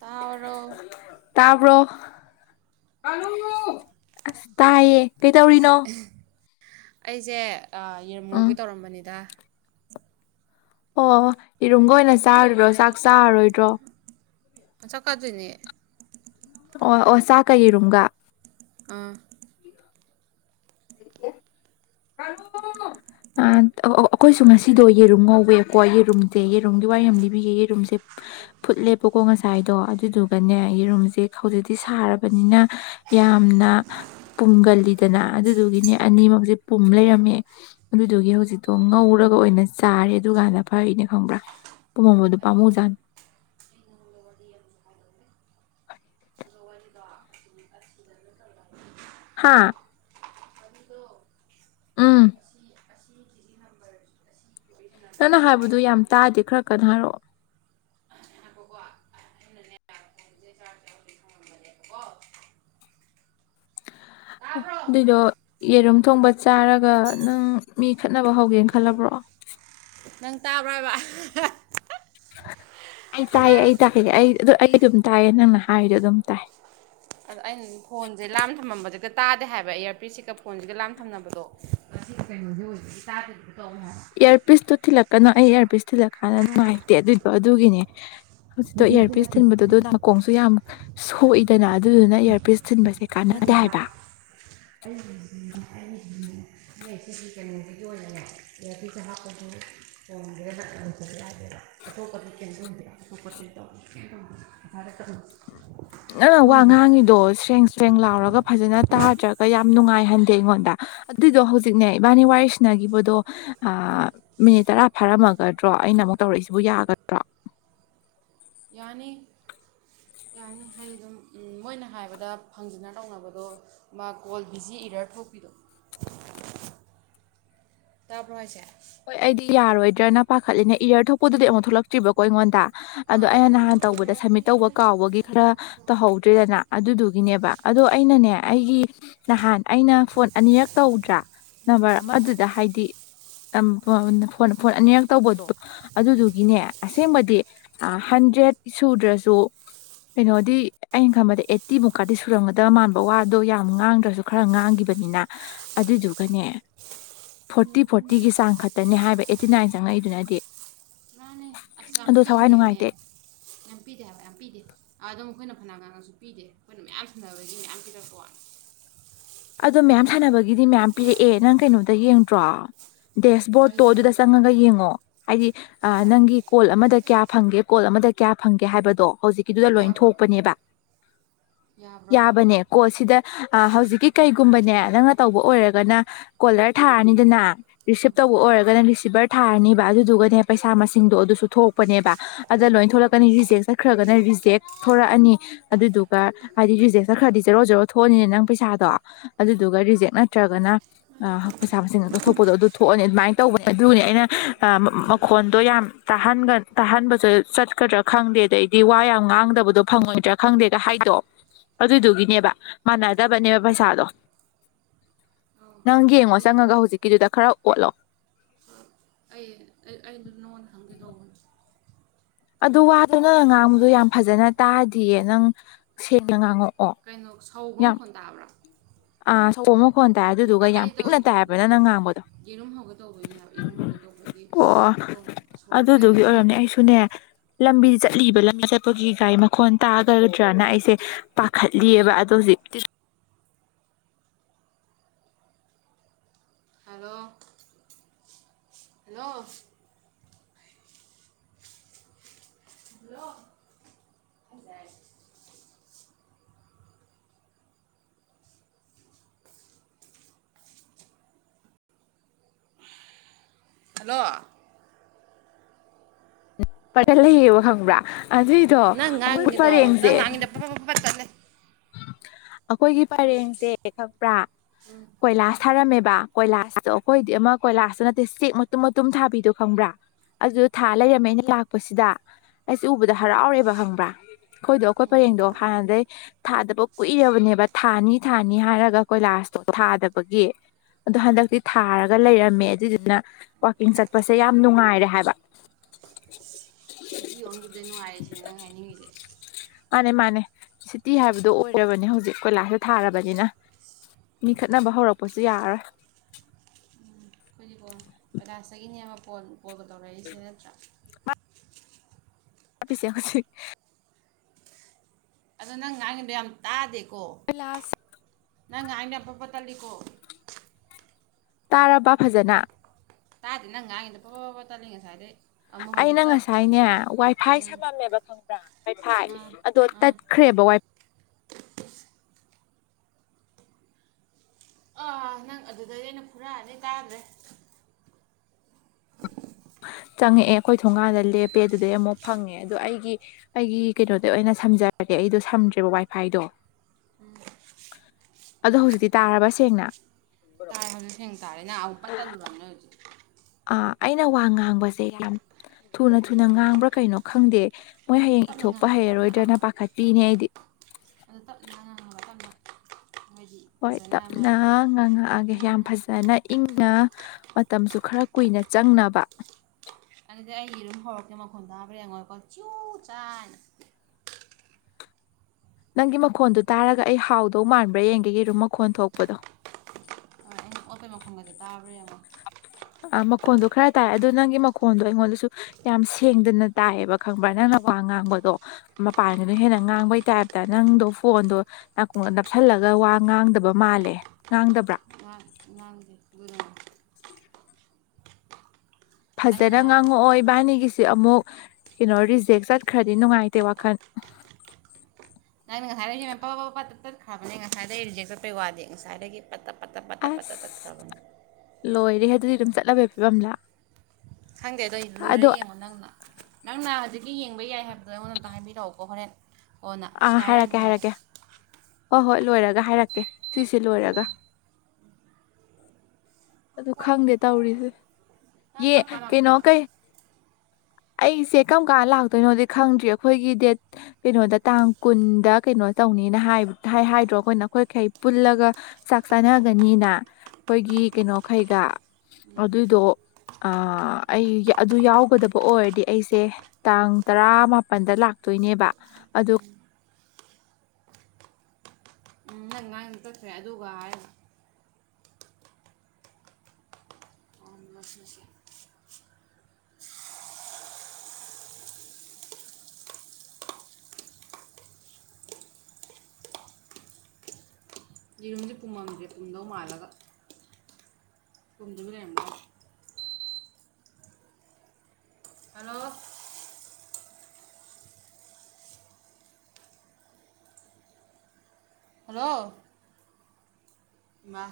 ꯇꯣ ꯑ ꯇꯥꯏꯌꯦ ꯀꯩꯇꯧꯔꯤꯅꯣ ꯑꯩꯁꯦ ꯌꯦꯔꯂꯣꯡꯒꯤ ꯇꯧꯔꯝꯕꯅꯤꯗ ꯑꯣ ꯏꯔꯨꯝꯒ ꯑꯣꯏꯅ ꯆꯥꯔꯨꯗ꯭ꯔꯣ ꯆꯥꯛ ꯆꯥꯔꯔꯣꯏꯗ꯭ꯔꯣ ꯑ ꯆ ꯀꯥꯗꯅꯦ ꯑꯣ ꯑꯣ ꯆꯥꯛꯀꯩ ꯌꯦꯔꯨꯝꯒ ꯑꯥ ꯎꯝ ꯎ ꯑꯩꯈꯣꯏꯁꯨ ꯉꯁꯤꯗꯣ ꯌꯦꯔꯨꯝ ꯉꯋꯦꯕꯀꯣ ꯌꯦꯔꯨꯝꯁꯦ ꯌꯦꯔꯨꯝꯒꯤ ꯋꯥꯔꯤ ꯌꯥꯝ ꯂꯤꯕꯤꯌꯦꯦ ꯌꯦꯔꯨꯝꯁꯦ ꯐꯨꯠꯂꯦꯕꯀꯣ ꯉꯁꯥꯏꯗꯣ ꯑꯗꯨꯗꯨꯒꯅꯦ ꯌꯦꯔꯨꯝꯁꯦ ꯍꯧꯖꯤꯛꯇꯤ ꯁꯥꯔꯕꯅꯤꯅ ꯌꯥꯝꯅ ꯄꯨꯝꯒꯜꯂꯤꯗꯅ ꯑꯗꯨꯗꯨꯒꯤꯅꯦ ꯑꯅꯤꯃꯛꯁꯦ ꯄꯨꯝ ꯂꯩꯔꯝꯃꯦ ꯑꯗꯨꯗꯨꯒꯤ ꯍꯧꯖꯤꯛꯇꯣ ꯉꯧꯔꯒ ꯑꯣꯏꯅ ꯆꯥꯔꯦ ꯑꯗꯨꯀꯥꯟꯗ ꯐꯩꯅꯦ ꯈꯪꯕ꯭ꯔꯥ ꯄꯨꯝꯝꯕꯗꯣ ꯄꯥꯝꯃꯨꯖꯥꯠꯅꯤ ꯍꯥꯥ ꯑꯝ ꯅꯪꯅ ꯍꯥꯏꯕꯗꯨ ꯌꯥꯝ ꯇꯥꯗꯦ ꯈꯔ ꯀꯟꯅ ꯍꯥꯏꯔꯛꯑꯣ ꯇꯥꯕ꯭ꯔꯣ ꯑꯗꯨꯏꯗꯣ ꯌꯦꯔꯨꯝ ꯊꯣꯡꯕ ꯆꯥꯔꯒ ꯅꯪ ꯃꯤ ꯈꯠꯅꯕ ꯍꯧꯒꯦꯅ ꯈꯜꯂꯕ꯭ꯔꯣ ꯅꯪ ꯇꯥꯕ꯭ꯔꯥ ꯍꯥꯏꯕ ꯑꯩ ꯇꯥꯏꯌꯦ ꯑꯩ ꯇꯥꯛꯀꯦ ꯑꯩ ꯑꯩ ꯑꯗꯨꯝ ꯇꯥꯏꯌꯦ ꯅꯪꯅ ꯍꯥꯏꯔꯤꯗꯣ ꯑꯗꯨꯝ ꯇꯥꯏ ꯑꯗ ꯑꯩꯅ ꯐꯣꯟꯁꯦ ꯂꯥꯝ ꯊꯝꯃꯝꯕꯕꯁꯤꯒ ꯇꯥꯗꯦ ꯍꯥꯏꯕ ꯏꯌꯥꯔꯄꯤꯤꯁꯁꯤꯒ ꯐꯣꯟꯁꯤꯒ ꯂꯥꯝ ꯊꯝꯅꯕꯗꯣ ꯍꯥꯏꯕ ꯏꯌꯥꯔꯄꯤꯁꯇꯣ ꯊꯤꯜꯂꯛꯀꯅ ꯑꯩ ꯏꯌꯥꯔꯄꯤꯁ ꯊꯤꯜꯂꯛꯀꯥꯟꯗ ꯅꯨꯡꯉꯥꯏꯇꯦ ꯑꯗꯨꯏꯗꯣ ꯑꯗꯨꯒꯤꯅꯦ ꯍꯧꯖꯤꯛꯇꯣ ꯅꯠꯇꯦ ꯏꯌꯥꯔ ꯄꯤꯁ ꯅꯠꯇꯦ ꯊꯤꯟꯕꯗ ꯑꯗꯨ ꯃꯈꯀꯣꯡꯁꯨ ꯌꯥꯝ ꯁꯣꯛꯏꯗꯅ ꯑꯗꯨꯗꯨꯅ ꯏꯌꯥꯔꯄꯤꯤꯁ ꯃꯠꯇꯂ ꯅꯣꯏ ꯁꯤꯒꯤ ꯀꯩꯅꯣꯁꯤꯒꯤ ꯑꯣꯏꯅꯅꯦ ꯑꯦꯌꯥꯔꯐꯁꯦ ꯍꯥꯞꯄꯁꯨ ꯇꯣꯡꯗꯦ ꯑꯣꯏꯗꯕ ꯌꯥꯗꯦꯕ ꯑꯇꯣꯞꯄꯗꯤ ꯀꯩꯅꯣ ꯇꯣꯡꯗꯦꯣꯄ ꯈꯣꯠ ꯇꯔ ꯅꯪ ꯋꯥ ꯉꯥꯡꯉꯤꯗꯣ ꯁꯦꯡ ꯁꯦꯡ ꯂꯥꯎꯔꯒ ꯐꯖꯅ ꯇꯥꯗ꯭ꯔꯒ ꯌꯥꯝ ꯅꯨꯡꯉꯥꯏꯍꯟꯗꯦ ꯑꯩꯉꯣꯟꯗ ꯑꯗꯨꯏꯗꯣ ꯍꯧꯖꯤꯛꯅꯦ ꯏꯕꯥꯅꯤ ꯋꯥꯏꯁꯤꯅꯈꯤꯕꯗꯣ ꯃꯤꯅꯤꯠ ꯇꯔꯥ ꯐꯥꯔꯝꯃꯒꯗ꯭ꯔꯣ ꯑꯩꯅ ꯑꯃꯨꯛ ꯇꯧꯔꯛꯏꯁꯤꯕꯨ ꯌꯥꯒꯗ꯭ꯔꯣ ꯌꯥꯅꯤ ꯌꯥꯅꯤ ꯍꯥꯏꯗꯤ ꯑꯗꯨꯝ ꯃꯣꯏꯅ ꯍꯥꯏꯕꯗ ꯐꯪꯖꯅ ꯇꯧꯅꯕꯗꯣ ꯃꯥ ꯀꯣꯜ ꯕꯤꯖꯤ ꯏꯔ ꯊꯣꯛꯄꯤꯗꯣ ꯇꯥꯕ꯭ꯔꯣ ꯍꯥꯏꯁꯦ ꯍꯣꯏ ꯑꯩꯗꯤ ꯌꯥꯔꯣꯏꯗ꯭ꯔꯅ ꯄꯥꯈꯠꯂꯤꯅꯦ ꯏꯌꯥꯔ ꯊꯣꯛꯄꯗꯨꯗꯤ ꯑꯃꯨꯛ ꯊꯣꯛꯂꯛꯇ꯭ꯔꯤꯕꯀꯣ ꯑꯩꯉꯣꯟꯗ ꯑꯥ ꯑꯗ ꯑꯩꯅ ꯑ- ꯅꯍꯥꯟ ꯇꯧꯕꯗ ꯁꯝꯃꯤꯠ ꯇꯧꯕ ꯀꯥꯎꯕꯒꯤ ꯈꯔ ꯇꯧꯍꯧꯗ꯭ꯔꯔꯤꯗꯅ ꯑꯗꯨꯗꯨꯒꯤꯅꯦꯕ ꯑꯗꯣ ꯑꯩꯅꯅꯦ ꯑꯩꯒꯤ ꯅꯍꯥꯟ ꯑꯩꯅ ꯐꯣꯟ ꯑꯅꯤꯔꯛ ꯇꯧꯗ꯭ꯔꯥ ꯅꯝꯕꯔ ꯑꯃꯗꯨꯗ ꯍꯥꯏꯗꯤ ꯐꯣꯟ ꯑꯅꯤꯔꯛ ꯇꯧꯕꯗꯣ ꯑꯗꯨꯗꯨꯒꯤꯅꯦ ꯑꯁꯦꯡꯕꯗꯤ ꯍꯟꯗ꯭ꯔꯦꯠ ꯁꯨꯗ꯭ꯔꯁꯨ ꯀꯩꯅꯣꯗꯤ ꯑꯩꯅ ꯈꯟꯕꯗ ꯑꯩꯠꯇꯤ ꯃꯨꯛꯀꯗꯤ ꯁꯨꯔꯝꯒꯗꯕ ꯃꯥꯟꯕ ꯋꯥꯗꯣ ꯌꯥꯝ ꯉꯥꯡꯗ꯭ꯔꯁꯨ ꯈꯔ ꯉꯥꯡꯈꯤꯕꯅꯤꯅ ꯑꯗꯨꯗꯨꯒꯅꯦ ꯐꯣꯔꯇꯤ ꯐ ꯐ ꯇꯤꯒꯤ ꯆꯥꯡ ꯈꯛꯇꯅꯦ ꯍꯥꯏꯕ ꯑꯩꯠꯇꯤ ꯅꯥꯏꯟ ꯆꯪꯉꯛꯏꯗꯨꯅꯗꯤ ꯃꯥꯅꯦ ꯑꯁ ꯑꯗꯣ ꯊꯋꯥꯏ ꯅꯨꯡꯉꯥꯏꯇꯦ ꯄꯦ ꯍꯥꯏꯕ ꯌꯥꯝ ꯄꯤꯗꯦ ꯑꯗꯨꯝ ꯑꯩꯈꯣꯏꯅ ꯐꯅ ꯀꯅꯁꯨ ꯄꯤꯗꯦ ꯑꯩꯈꯣꯏꯅ ꯃꯌꯥꯝ ꯁꯝꯟꯅꯅꯕꯗꯒꯤ ꯃꯌꯥꯝ ꯄꯤꯔꯛꯄ ꯋꯥꯅꯤ ꯑꯗꯣ ꯃꯌꯥꯝ ꯁꯥꯟꯅꯕꯒꯤꯗꯤ ꯃꯌꯥꯝ ꯄꯤꯔꯛꯑꯦ ꯅꯪ ꯀꯩꯅꯣꯗ ꯌꯦꯡꯗ꯭ꯔꯣ ꯗꯦꯁꯕꯣꯔꯠꯇꯣ ꯑꯗꯨꯗ ꯀꯩꯗꯤ ꯆꯪꯉꯒ ꯌꯦꯡꯉꯣ ꯍꯥꯏꯗꯤ ꯀꯩꯗ ꯅꯪꯒꯤ ꯀꯣꯜ ꯑꯃꯗ ꯀꯌꯥ ꯐꯪꯒꯦ ꯀꯣꯜ ꯑꯃꯗ ꯀꯌꯥ ꯐꯪꯒꯦ ꯍꯥꯏꯕꯗꯣ ꯍꯧꯖꯤꯛ ꯗꯨꯗ ꯂꯣꯏ ꯌꯥꯕ꯭ꯔꯣ ꯊꯣꯛꯄꯅꯦꯕ ꯌꯥꯕ꯭ꯔꯣꯕ ꯌꯥꯕꯅꯦ ꯀꯣ ꯁꯤꯗ ꯑ ꯍꯧꯖꯤꯛ ꯀꯩꯒꯨꯝꯕꯅꯦ ꯅꯪꯅ ꯇꯧꯕ ꯑꯣꯏꯔꯒꯅ ꯀꯣꯂꯔ ꯊꯥꯔꯅꯤꯗꯅ ꯔꯤꯁꯤꯞ ꯇꯧꯕ ꯑꯣꯏꯔꯒꯅ ꯔꯤꯁꯤꯚꯔ ꯊꯥꯔꯅꯤꯕ ꯑꯗꯨꯗꯨꯒꯅꯦ ꯄꯩꯁꯥ ꯃꯁꯤꯡꯗꯣ ꯑꯗꯨꯁꯨ ꯊꯣꯛꯄꯅꯦꯕ ꯑꯗ ꯂꯣꯏ ꯊꯣꯛꯂꯛꯀꯅꯤ ꯔꯤꯖꯦꯛ ꯆꯠꯈ꯭ꯔꯒꯅ ꯔꯤꯖꯦꯛ ꯊꯂꯛꯑꯅꯤ ꯑꯗꯨꯗꯨꯒ ꯍꯥꯏꯗꯤ ꯔꯤꯖꯦꯛ ꯆꯠꯈ꯭ꯔꯗꯤ ꯖꯔꯣ ꯖꯔꯣ ꯊꯣꯛꯑꯅꯤꯅꯦ ꯅꯪ ꯄꯩꯁꯥꯗꯣ ꯑꯗꯨꯗꯨꯒ ꯔꯤꯖꯦꯛ ꯅꯠꯇ꯭ꯔꯒꯅ ꯄꯩꯁꯥ ꯃꯁꯤꯡ ꯂꯧꯊꯣꯛꯄꯗꯣ ꯑꯗꯨ ꯊꯣꯛꯑꯅꯤ ꯑꯗꯨꯃꯥꯏꯅ ꯇꯧꯕꯅꯦ ꯑꯗꯨꯅꯤ ꯑꯩꯅ ꯃꯈꯣꯟꯗꯣ ꯌꯥꯝ ꯇꯍꯟ ꯇꯥꯍꯟꯕꯁꯨ ꯆꯠꯀꯗ꯭ꯔꯥ ꯈꯪꯗꯦ ꯑꯗꯩꯗꯤ ꯋꯥ ꯌꯥꯝ ꯉꯥꯡꯗꯕꯗꯣ ꯐꯪꯉꯣꯏꯗ꯭ꯔꯥ ꯈꯪꯗꯦꯗ ꯍꯥꯏꯗꯣꯛꯑꯣ ꯑꯗꯨꯗꯨꯒꯤꯅꯦꯕ ꯃꯥꯟꯅꯗꯕꯅꯦꯕ ꯄꯩꯁꯥ ꯂ ꯑꯧ ꯅꯪ ꯌꯦꯡꯉꯣ ꯑꯗꯨꯗꯤ ꯆꯪꯉꯒ ꯍꯧꯖꯤꯛ ꯀꯗꯗ ꯈꯔ ꯋꯥꯂꯥꯎ ꯑꯩ ꯑꯩꯗ ꯅꯉꯅ ꯍꯪꯒꯦ ꯅꯣꯡꯧꯕꯅꯦ ꯑꯗꯨ ꯋꯥꯗꯨꯅ ꯉꯥꯡꯕꯗꯣ ꯌꯥꯝ ꯐꯖꯅ ꯇꯥꯗꯤꯌꯦ ꯅꯪ ꯁꯦꯡꯅ ꯉꯥꯡꯉꯛ ꯀꯩꯅꯣ ꯁꯧꯒꯅ ꯃꯈꯣꯟ ꯇꯥꯕ꯭ꯔꯥ ꯑꯥ [unintelligible] ꯐꯣꯟ ꯇꯥꯏ ꯑꯗꯨꯗꯨꯒ ꯌꯥꯝ ꯑꯩꯗꯣ ꯄꯤꯛꯅ ꯇꯥꯏꯑꯕꯅ ꯅꯪ ꯉꯥꯡꯕꯗꯣ ꯌꯦꯔꯨꯝ ꯍꯧꯒꯦ ꯇꯧꯕꯩꯅꯦ ꯍꯥꯏꯕ ꯌꯦꯔꯨꯝ ꯍꯧꯒꯦ ꯇꯧꯕꯒꯤ ꯑꯣ ꯁꯣꯝ ꯁꯣꯝꯗ ꯀꯩꯅꯣ ꯑꯗꯨꯗꯨꯒꯤ ꯇꯧ ꯑꯣꯏꯔꯝꯅꯦ ꯑꯩꯁꯨꯅꯦ ꯂꯝꯕꯤ ꯆꯠꯂꯤꯕ ꯂꯝꯕꯤ ꯆꯠꯄꯒꯤ ꯒꯥꯔꯤ ꯃꯈꯣꯟ ꯇꯥꯒꯗ꯭ꯔꯅ ꯑꯩꯁꯦ ꯄꯥꯈꯠꯂꯤꯑꯕ ꯑꯗꯣ ꯍꯧꯖꯤꯛꯇ ꯍꯂꯣ ꯅꯣ ꯍꯜꯂꯣ ꯄꯔꯂꯌꯦꯕ ꯈꯪꯕ꯭ꯔꯥ ꯑꯗꯨꯏꯗꯣ ꯅꯪ ꯑꯩꯈꯣꯏ ꯉꯥꯡꯉꯤꯗꯣ ꯅꯪ ꯄꯔꯦꯡꯁꯦ ꯉꯥꯡꯉꯤꯗ ꯄꯠ ꯄꯠ ꯄꯠ ꯇꯠꯂꯦ ꯑꯩꯈꯣꯏꯒꯤ ꯄꯔꯦꯡꯁꯦ ꯈꯪꯕ꯭ꯔꯥ ꯀꯣꯏꯂꯥꯁ ꯊꯔꯝꯃꯦꯕ ꯀꯣꯏꯂꯥꯁꯇꯣ ꯑꯩꯈꯣꯏꯗꯤ ꯑꯃ ꯀꯣꯏꯂꯥꯁꯇ ꯅꯠꯇꯦ ꯆꯦꯛ ꯃꯇꯨꯝ ꯃꯇꯨꯝ ꯊꯥꯕꯤꯗꯣ ꯈꯪꯕ꯭ꯔꯥ ꯑꯗꯨꯗ ꯊꯥ ꯂꯩꯔꯝꯃꯦ ꯑꯩꯅ ꯂꯥꯛꯄꯁꯤꯗ ꯑꯩꯁꯦ ꯎꯕꯗ ꯍꯔꯥꯎꯔꯦꯕ ꯈꯪꯕ꯭ꯔꯥ ꯑꯩꯈꯣꯏꯗꯣ ꯑꯩꯈꯣꯏ ꯄꯔꯦꯡꯗꯣ ꯍꯥꯟꯅꯗꯩ ꯊꯥꯗꯕ ꯀꯨꯏꯔꯕꯅꯦꯕ ꯊꯥꯅꯤ ꯊꯥꯅꯤ ꯍꯥꯏꯔꯒ ꯀꯣꯏꯂꯥꯁꯇꯣ ꯊꯥꯗꯕꯒꯤ ꯑꯗꯣ ꯍꯟꯗꯛꯇꯤ ꯊꯥꯔꯒ ꯂꯩꯔꯝꯃꯦ ꯑꯗꯨꯏꯗꯨꯅ ꯋꯥꯀꯤꯡ ꯆꯠꯄꯁꯦ ꯌꯥꯝ ꯅꯨꯡꯉꯥꯏꯔꯦ ꯍꯥꯏꯕ ꯖꯤ ꯑꯣꯟꯒꯤꯕꯗꯩ ꯅꯨꯡꯉꯥꯏꯔꯦꯁꯤꯅꯦ ꯅꯪ ꯍꯥꯏꯅꯤꯡꯉꯁꯦ ꯃꯥꯅꯦ ꯃꯥꯅꯦ ꯁꯤꯇꯤ ꯍꯥꯏꯕꯗꯣ ꯑꯣꯏ ꯔꯕꯅꯦ ꯍꯧꯖꯤꯛ ꯀꯣꯏꯂꯥꯁꯦ ꯊꯥꯔꯕꯅꯤꯅ ꯃꯤ ꯈꯠꯅꯕ ꯍꯧꯔꯛꯄꯁꯨ ꯌꯥꯔꯣꯏ ꯀꯣꯏꯂꯥꯁꯇꯒꯤꯅꯦ ꯑꯃ ꯀꯣꯜ ꯀꯣꯜꯒ ꯇꯧꯔꯛꯏꯁꯦ ꯅꯠꯇ꯭ꯔꯥ [unintelligible] ꯄꯤꯁꯦ ꯍꯧꯁꯤ ꯑꯗꯣ ꯅꯪ ꯉꯥꯡꯉꯗꯣ ꯌꯥꯝ ꯇꯥꯗꯦ ꯀ꯭ꯂꯥꯁ ꯅꯪ ꯉꯥꯡꯉꯤꯗꯣ ꯌꯥꯝ ꯄ-ꯄꯠ ꯇꯠꯂꯤ ꯀꯣ ꯇꯥꯔꯕ ꯐꯖꯅ ꯇꯥꯗꯤ ꯅꯪ ꯉꯥꯡꯉꯤꯗꯣ ꯄ-ꯄ-ꯄꯠ ꯇꯠꯂꯤ ꯉꯁꯥꯏꯗꯩꯩ ꯑꯩꯅ ꯉꯁꯥꯏꯅꯦ ꯋꯥꯏꯐꯥꯏ ꯎꯝ ꯁꯝꯃꯝꯃꯦꯕ ꯈꯪꯕ꯭ꯔꯥ ꯋꯥꯏ ꯐꯥꯏ ꯎꯝ ꯑꯗꯣ ꯎꯝ ꯇꯠꯈ꯭ꯔꯦꯕ ꯋꯥꯏ ꯑꯥ ꯅꯪ ꯑꯗꯨꯗꯩ ꯑꯩꯅ ꯐꯨꯔꯛꯑꯅꯤ ꯇꯥꯗ꯭ꯔꯦ ꯆꯪꯉꯛꯑꯦ ꯑꯩꯈꯣꯏ ꯊꯣꯡꯒꯥꯟꯗ ꯂꯦꯞꯄꯦ ꯑꯗꯨꯗꯩ ꯑꯃꯨꯛ ꯐꯪꯉꯦ ꯑꯗꯣ ꯑꯩꯒꯤ ꯑꯩꯒꯤ ꯀꯩꯅꯣꯗ ꯑꯣꯏꯅ ꯁꯝꯖꯔꯒꯦ ꯑꯩꯗꯣ ꯁꯝꯗ꯭ꯔꯦꯕ ꯋꯥꯏꯐꯥꯏꯗꯣ ꯑꯗꯣ ꯍꯧꯖꯤꯛꯇꯤ ꯇꯥꯔꯕ ꯁꯦꯡꯅ [unintelligible] ꯁꯦꯡ ꯇꯥꯔꯦ ꯅ ꯑꯃꯨꯛ ꯄꯠ ꯇꯜꯂꯨꯔꯕꯅꯦ ꯍꯧꯖꯤꯛ ꯑꯥ ꯑꯩꯅ ꯋꯥ ꯉꯥꯡꯕꯁꯦ ꯌꯥꯝ ꯊꯨꯅ ꯊꯨꯅ ꯉꯥꯡꯕ꯭ꯔꯥ ꯀꯩꯅꯣ ꯈꯪꯗꯦ ꯃꯣꯏ ꯍꯌꯦꯡ ꯇꯞꯅ ꯏꯊꯣꯛꯄ ꯉꯥꯡꯉꯨ ꯇꯞꯅ ꯍꯩꯔꯔꯣꯏꯗ꯭ꯔꯅ ꯑꯃ ꯄꯥꯈꯠꯄꯤꯅꯦ ꯑꯩꯗꯤ ꯑꯗꯨ ꯇꯞꯅ ꯉꯥꯡꯉꯒ ꯇꯞꯅ ꯅꯣꯏꯗꯤ ꯍꯣꯏ ꯐꯖꯅ ꯑꯃ ꯇꯞꯅ ꯉꯥꯡꯉꯛꯑꯒꯦ ꯌꯥꯝ ꯏꯪꯅ ꯐꯖꯅ ꯏꯪꯅ ꯃꯇꯝꯁꯨ ꯈꯔ ꯀꯨꯏꯅ ꯆꯪꯅꯕ ꯑꯗꯨꯗꯤ ꯑꯩ ꯂꯣꯏꯝ ꯍꯧꯔꯛꯀꯦ ꯃꯈꯣꯟ ꯇꯥꯕ꯭ꯔꯥ ꯌꯦꯡꯉꯣꯏꯀꯣ ꯆꯨ ꯆꯥꯅ ꯅꯪꯒꯤ ꯃꯈꯣꯟꯗꯨ ꯇꯥꯔꯒ ꯑꯩ ꯍꯥꯎꯗꯧ ꯃꯥꯟꯕ꯭ꯔꯥ ꯌꯦꯡꯒꯦ ꯌꯦꯔꯨꯝ ꯃꯈꯣꯟ ꯊꯣꯛꯄꯗꯣ ꯍꯣꯏ ꯑꯩꯅ ꯑꯣꯠꯄꯩ ꯃꯈꯣꯒꯗꯨ ꯇꯥꯕꯔ ꯌꯦꯡꯉꯣ ꯑꯥ ꯃꯈꯣꯟꯗꯣ ꯈꯔ ꯇꯥꯏ ꯑꯗꯨꯗꯣ ꯅꯪꯒꯤ ꯃꯈꯣꯟꯗꯣ ꯑꯩꯉꯣꯟꯗꯁꯨ ꯌꯥꯝ ꯁꯦꯡꯗꯅ ꯇꯥꯏꯌꯦꯕ ꯈꯪꯕ꯭ꯔꯥ ꯅꯪꯅ ꯋꯥ ꯉꯥꯡꯕꯗꯣ ꯃꯄꯥꯟꯒꯤꯅ ꯍꯦꯟꯅ ꯉꯥꯡꯕꯩ ꯇꯥꯏꯞꯇ ꯅꯪꯗꯣ ꯐꯣꯟꯗꯣ ꯅꯥꯀꯣꯡꯗ ꯅꯞꯁꯜꯂꯒ ꯋꯥ ꯉꯥꯡꯗꯕ ꯃꯥꯜꯂꯦ ꯉꯥꯡꯗꯕ꯭ꯔꯥ ꯉꯥꯡ ꯉꯥꯡꯗꯦ [unintelligible] ꯑꯩꯅ ꯐꯖꯅ ꯉꯥꯡꯉꯛꯑꯣ ꯏꯕꯥꯅꯤꯒꯤꯁ ꯁꯤ ꯑꯃꯨꯛ ꯀꯩꯅꯣ ꯔꯤꯖꯦꯛ ꯆꯠꯈ꯭ꯔꯗꯤ ꯅꯨꯡꯉꯥꯏꯇꯦ ꯋꯥꯈꯜ ꯅꯪꯅ ꯉꯁꯥꯏ ꯄ ꯇꯠꯈ꯭ꯔꯕꯅꯦ ꯉꯁꯥꯏꯗꯒꯤ ꯔꯤꯖꯦꯛ ꯆꯠꯄꯩ ꯋꯥꯗꯦ ꯉꯁꯥꯏꯗꯒꯤ ꯄꯠ ꯑꯁ ꯂꯣꯏ ꯑꯗꯨ ꯑꯗꯨꯗꯤ ꯑꯗꯨꯝ ꯆꯠꯂꯕꯩ ꯐꯤꯕꯝ ꯂꯥ ꯈꯪꯗꯦ ꯑꯗꯨ ꯑꯩ ꯂꯣꯏꯔ ꯌꯦꯡꯉꯣ ꯅꯪꯅ ꯍꯧꯖꯤꯛ ꯃꯤꯌꯦꯡꯕ ꯌꯥꯏ ꯍꯥꯏꯕꯗꯣ ꯑꯩꯉꯣꯟ ꯑꯝꯇ ꯍꯥꯏꯕꯤꯔꯛꯑꯣꯀꯣ ꯍꯣꯔꯦꯟ ꯑꯣꯅꯥ ꯑꯥ ꯁꯗꯥ ꯍꯥꯏꯔꯛꯀꯦ ꯍꯥꯏꯔꯛꯑꯅꯨ ꯌꯥꯔꯦ ꯍꯥꯏꯔꯛꯀꯦ ꯍꯣꯏ ꯍꯣꯏ ꯂꯣꯏꯔꯒ ꯍꯥꯏꯔꯛꯀꯦ ꯁꯤꯁꯦ ꯑꯣ ꯂꯣꯏꯔꯒ ꯑꯗꯨ ꯍꯣꯏ ꯈꯪꯗꯦ ꯇꯧꯔꯤꯁꯦ ꯅꯪ ꯌꯦ ꯀꯔꯝ ꯀꯥꯟ ꯀꯩꯩꯅꯣ ꯂꯥꯛꯇꯣꯏꯅꯣ ꯀꯩ ꯑꯩꯁꯦ ꯀꯔꯝ ꯀꯥꯟ ꯂꯥꯛꯇꯣꯏꯅꯣꯗꯤ ꯈꯪꯗ꯭ꯔꯤ ꯑꯩꯈꯣꯏꯒꯤ ꯗꯦꯠ ꯀꯩꯅꯣꯗ ꯇꯥꯡ ꯀꯨꯟꯗ ꯀꯩꯅꯣ ꯇꯧꯅꯤꯅ ꯍꯥꯏꯗ꯭ꯔꯣ ꯑꯩꯈꯣꯏꯅ ꯑꯩꯈꯣꯏꯈꯩ ꯄꯨꯜꯂꯒ ꯆꯥꯛ ꯆꯥꯅꯒꯅꯤꯅ ꯑꯩꯈꯣꯏꯒꯤ ꯀꯩꯅꯣ ꯈꯩꯒ ꯑꯗꯨꯏꯗꯣ ꯑꯩ ꯑꯗꯨ ꯌꯥꯎꯒꯗꯕ ꯑꯣꯏꯔꯗꯤ ꯑꯩꯁꯦ ꯇꯥꯡ ꯇꯔꯥꯃꯄꯜꯗ ꯂꯥꯛꯇꯣꯏꯅꯦꯕ ꯑꯗꯨ [unintelligible] ꯑꯗꯨꯒꯥ ꯍꯥꯌꯕꯥ ꯑꯣ ꯃꯁꯤ ꯃꯁꯤ ꯌꯦꯔꯨꯝꯁꯦ ꯄꯨꯨꯝꯃꯝꯗꯣ ꯃꯥꯂꯒ ꯄꯨꯝꯗꯕꯤ ꯂꯩꯔꯨꯝꯕꯔ꯭ꯤꯋꯥꯅꯤ ꯍꯜꯂꯣ ꯋꯥ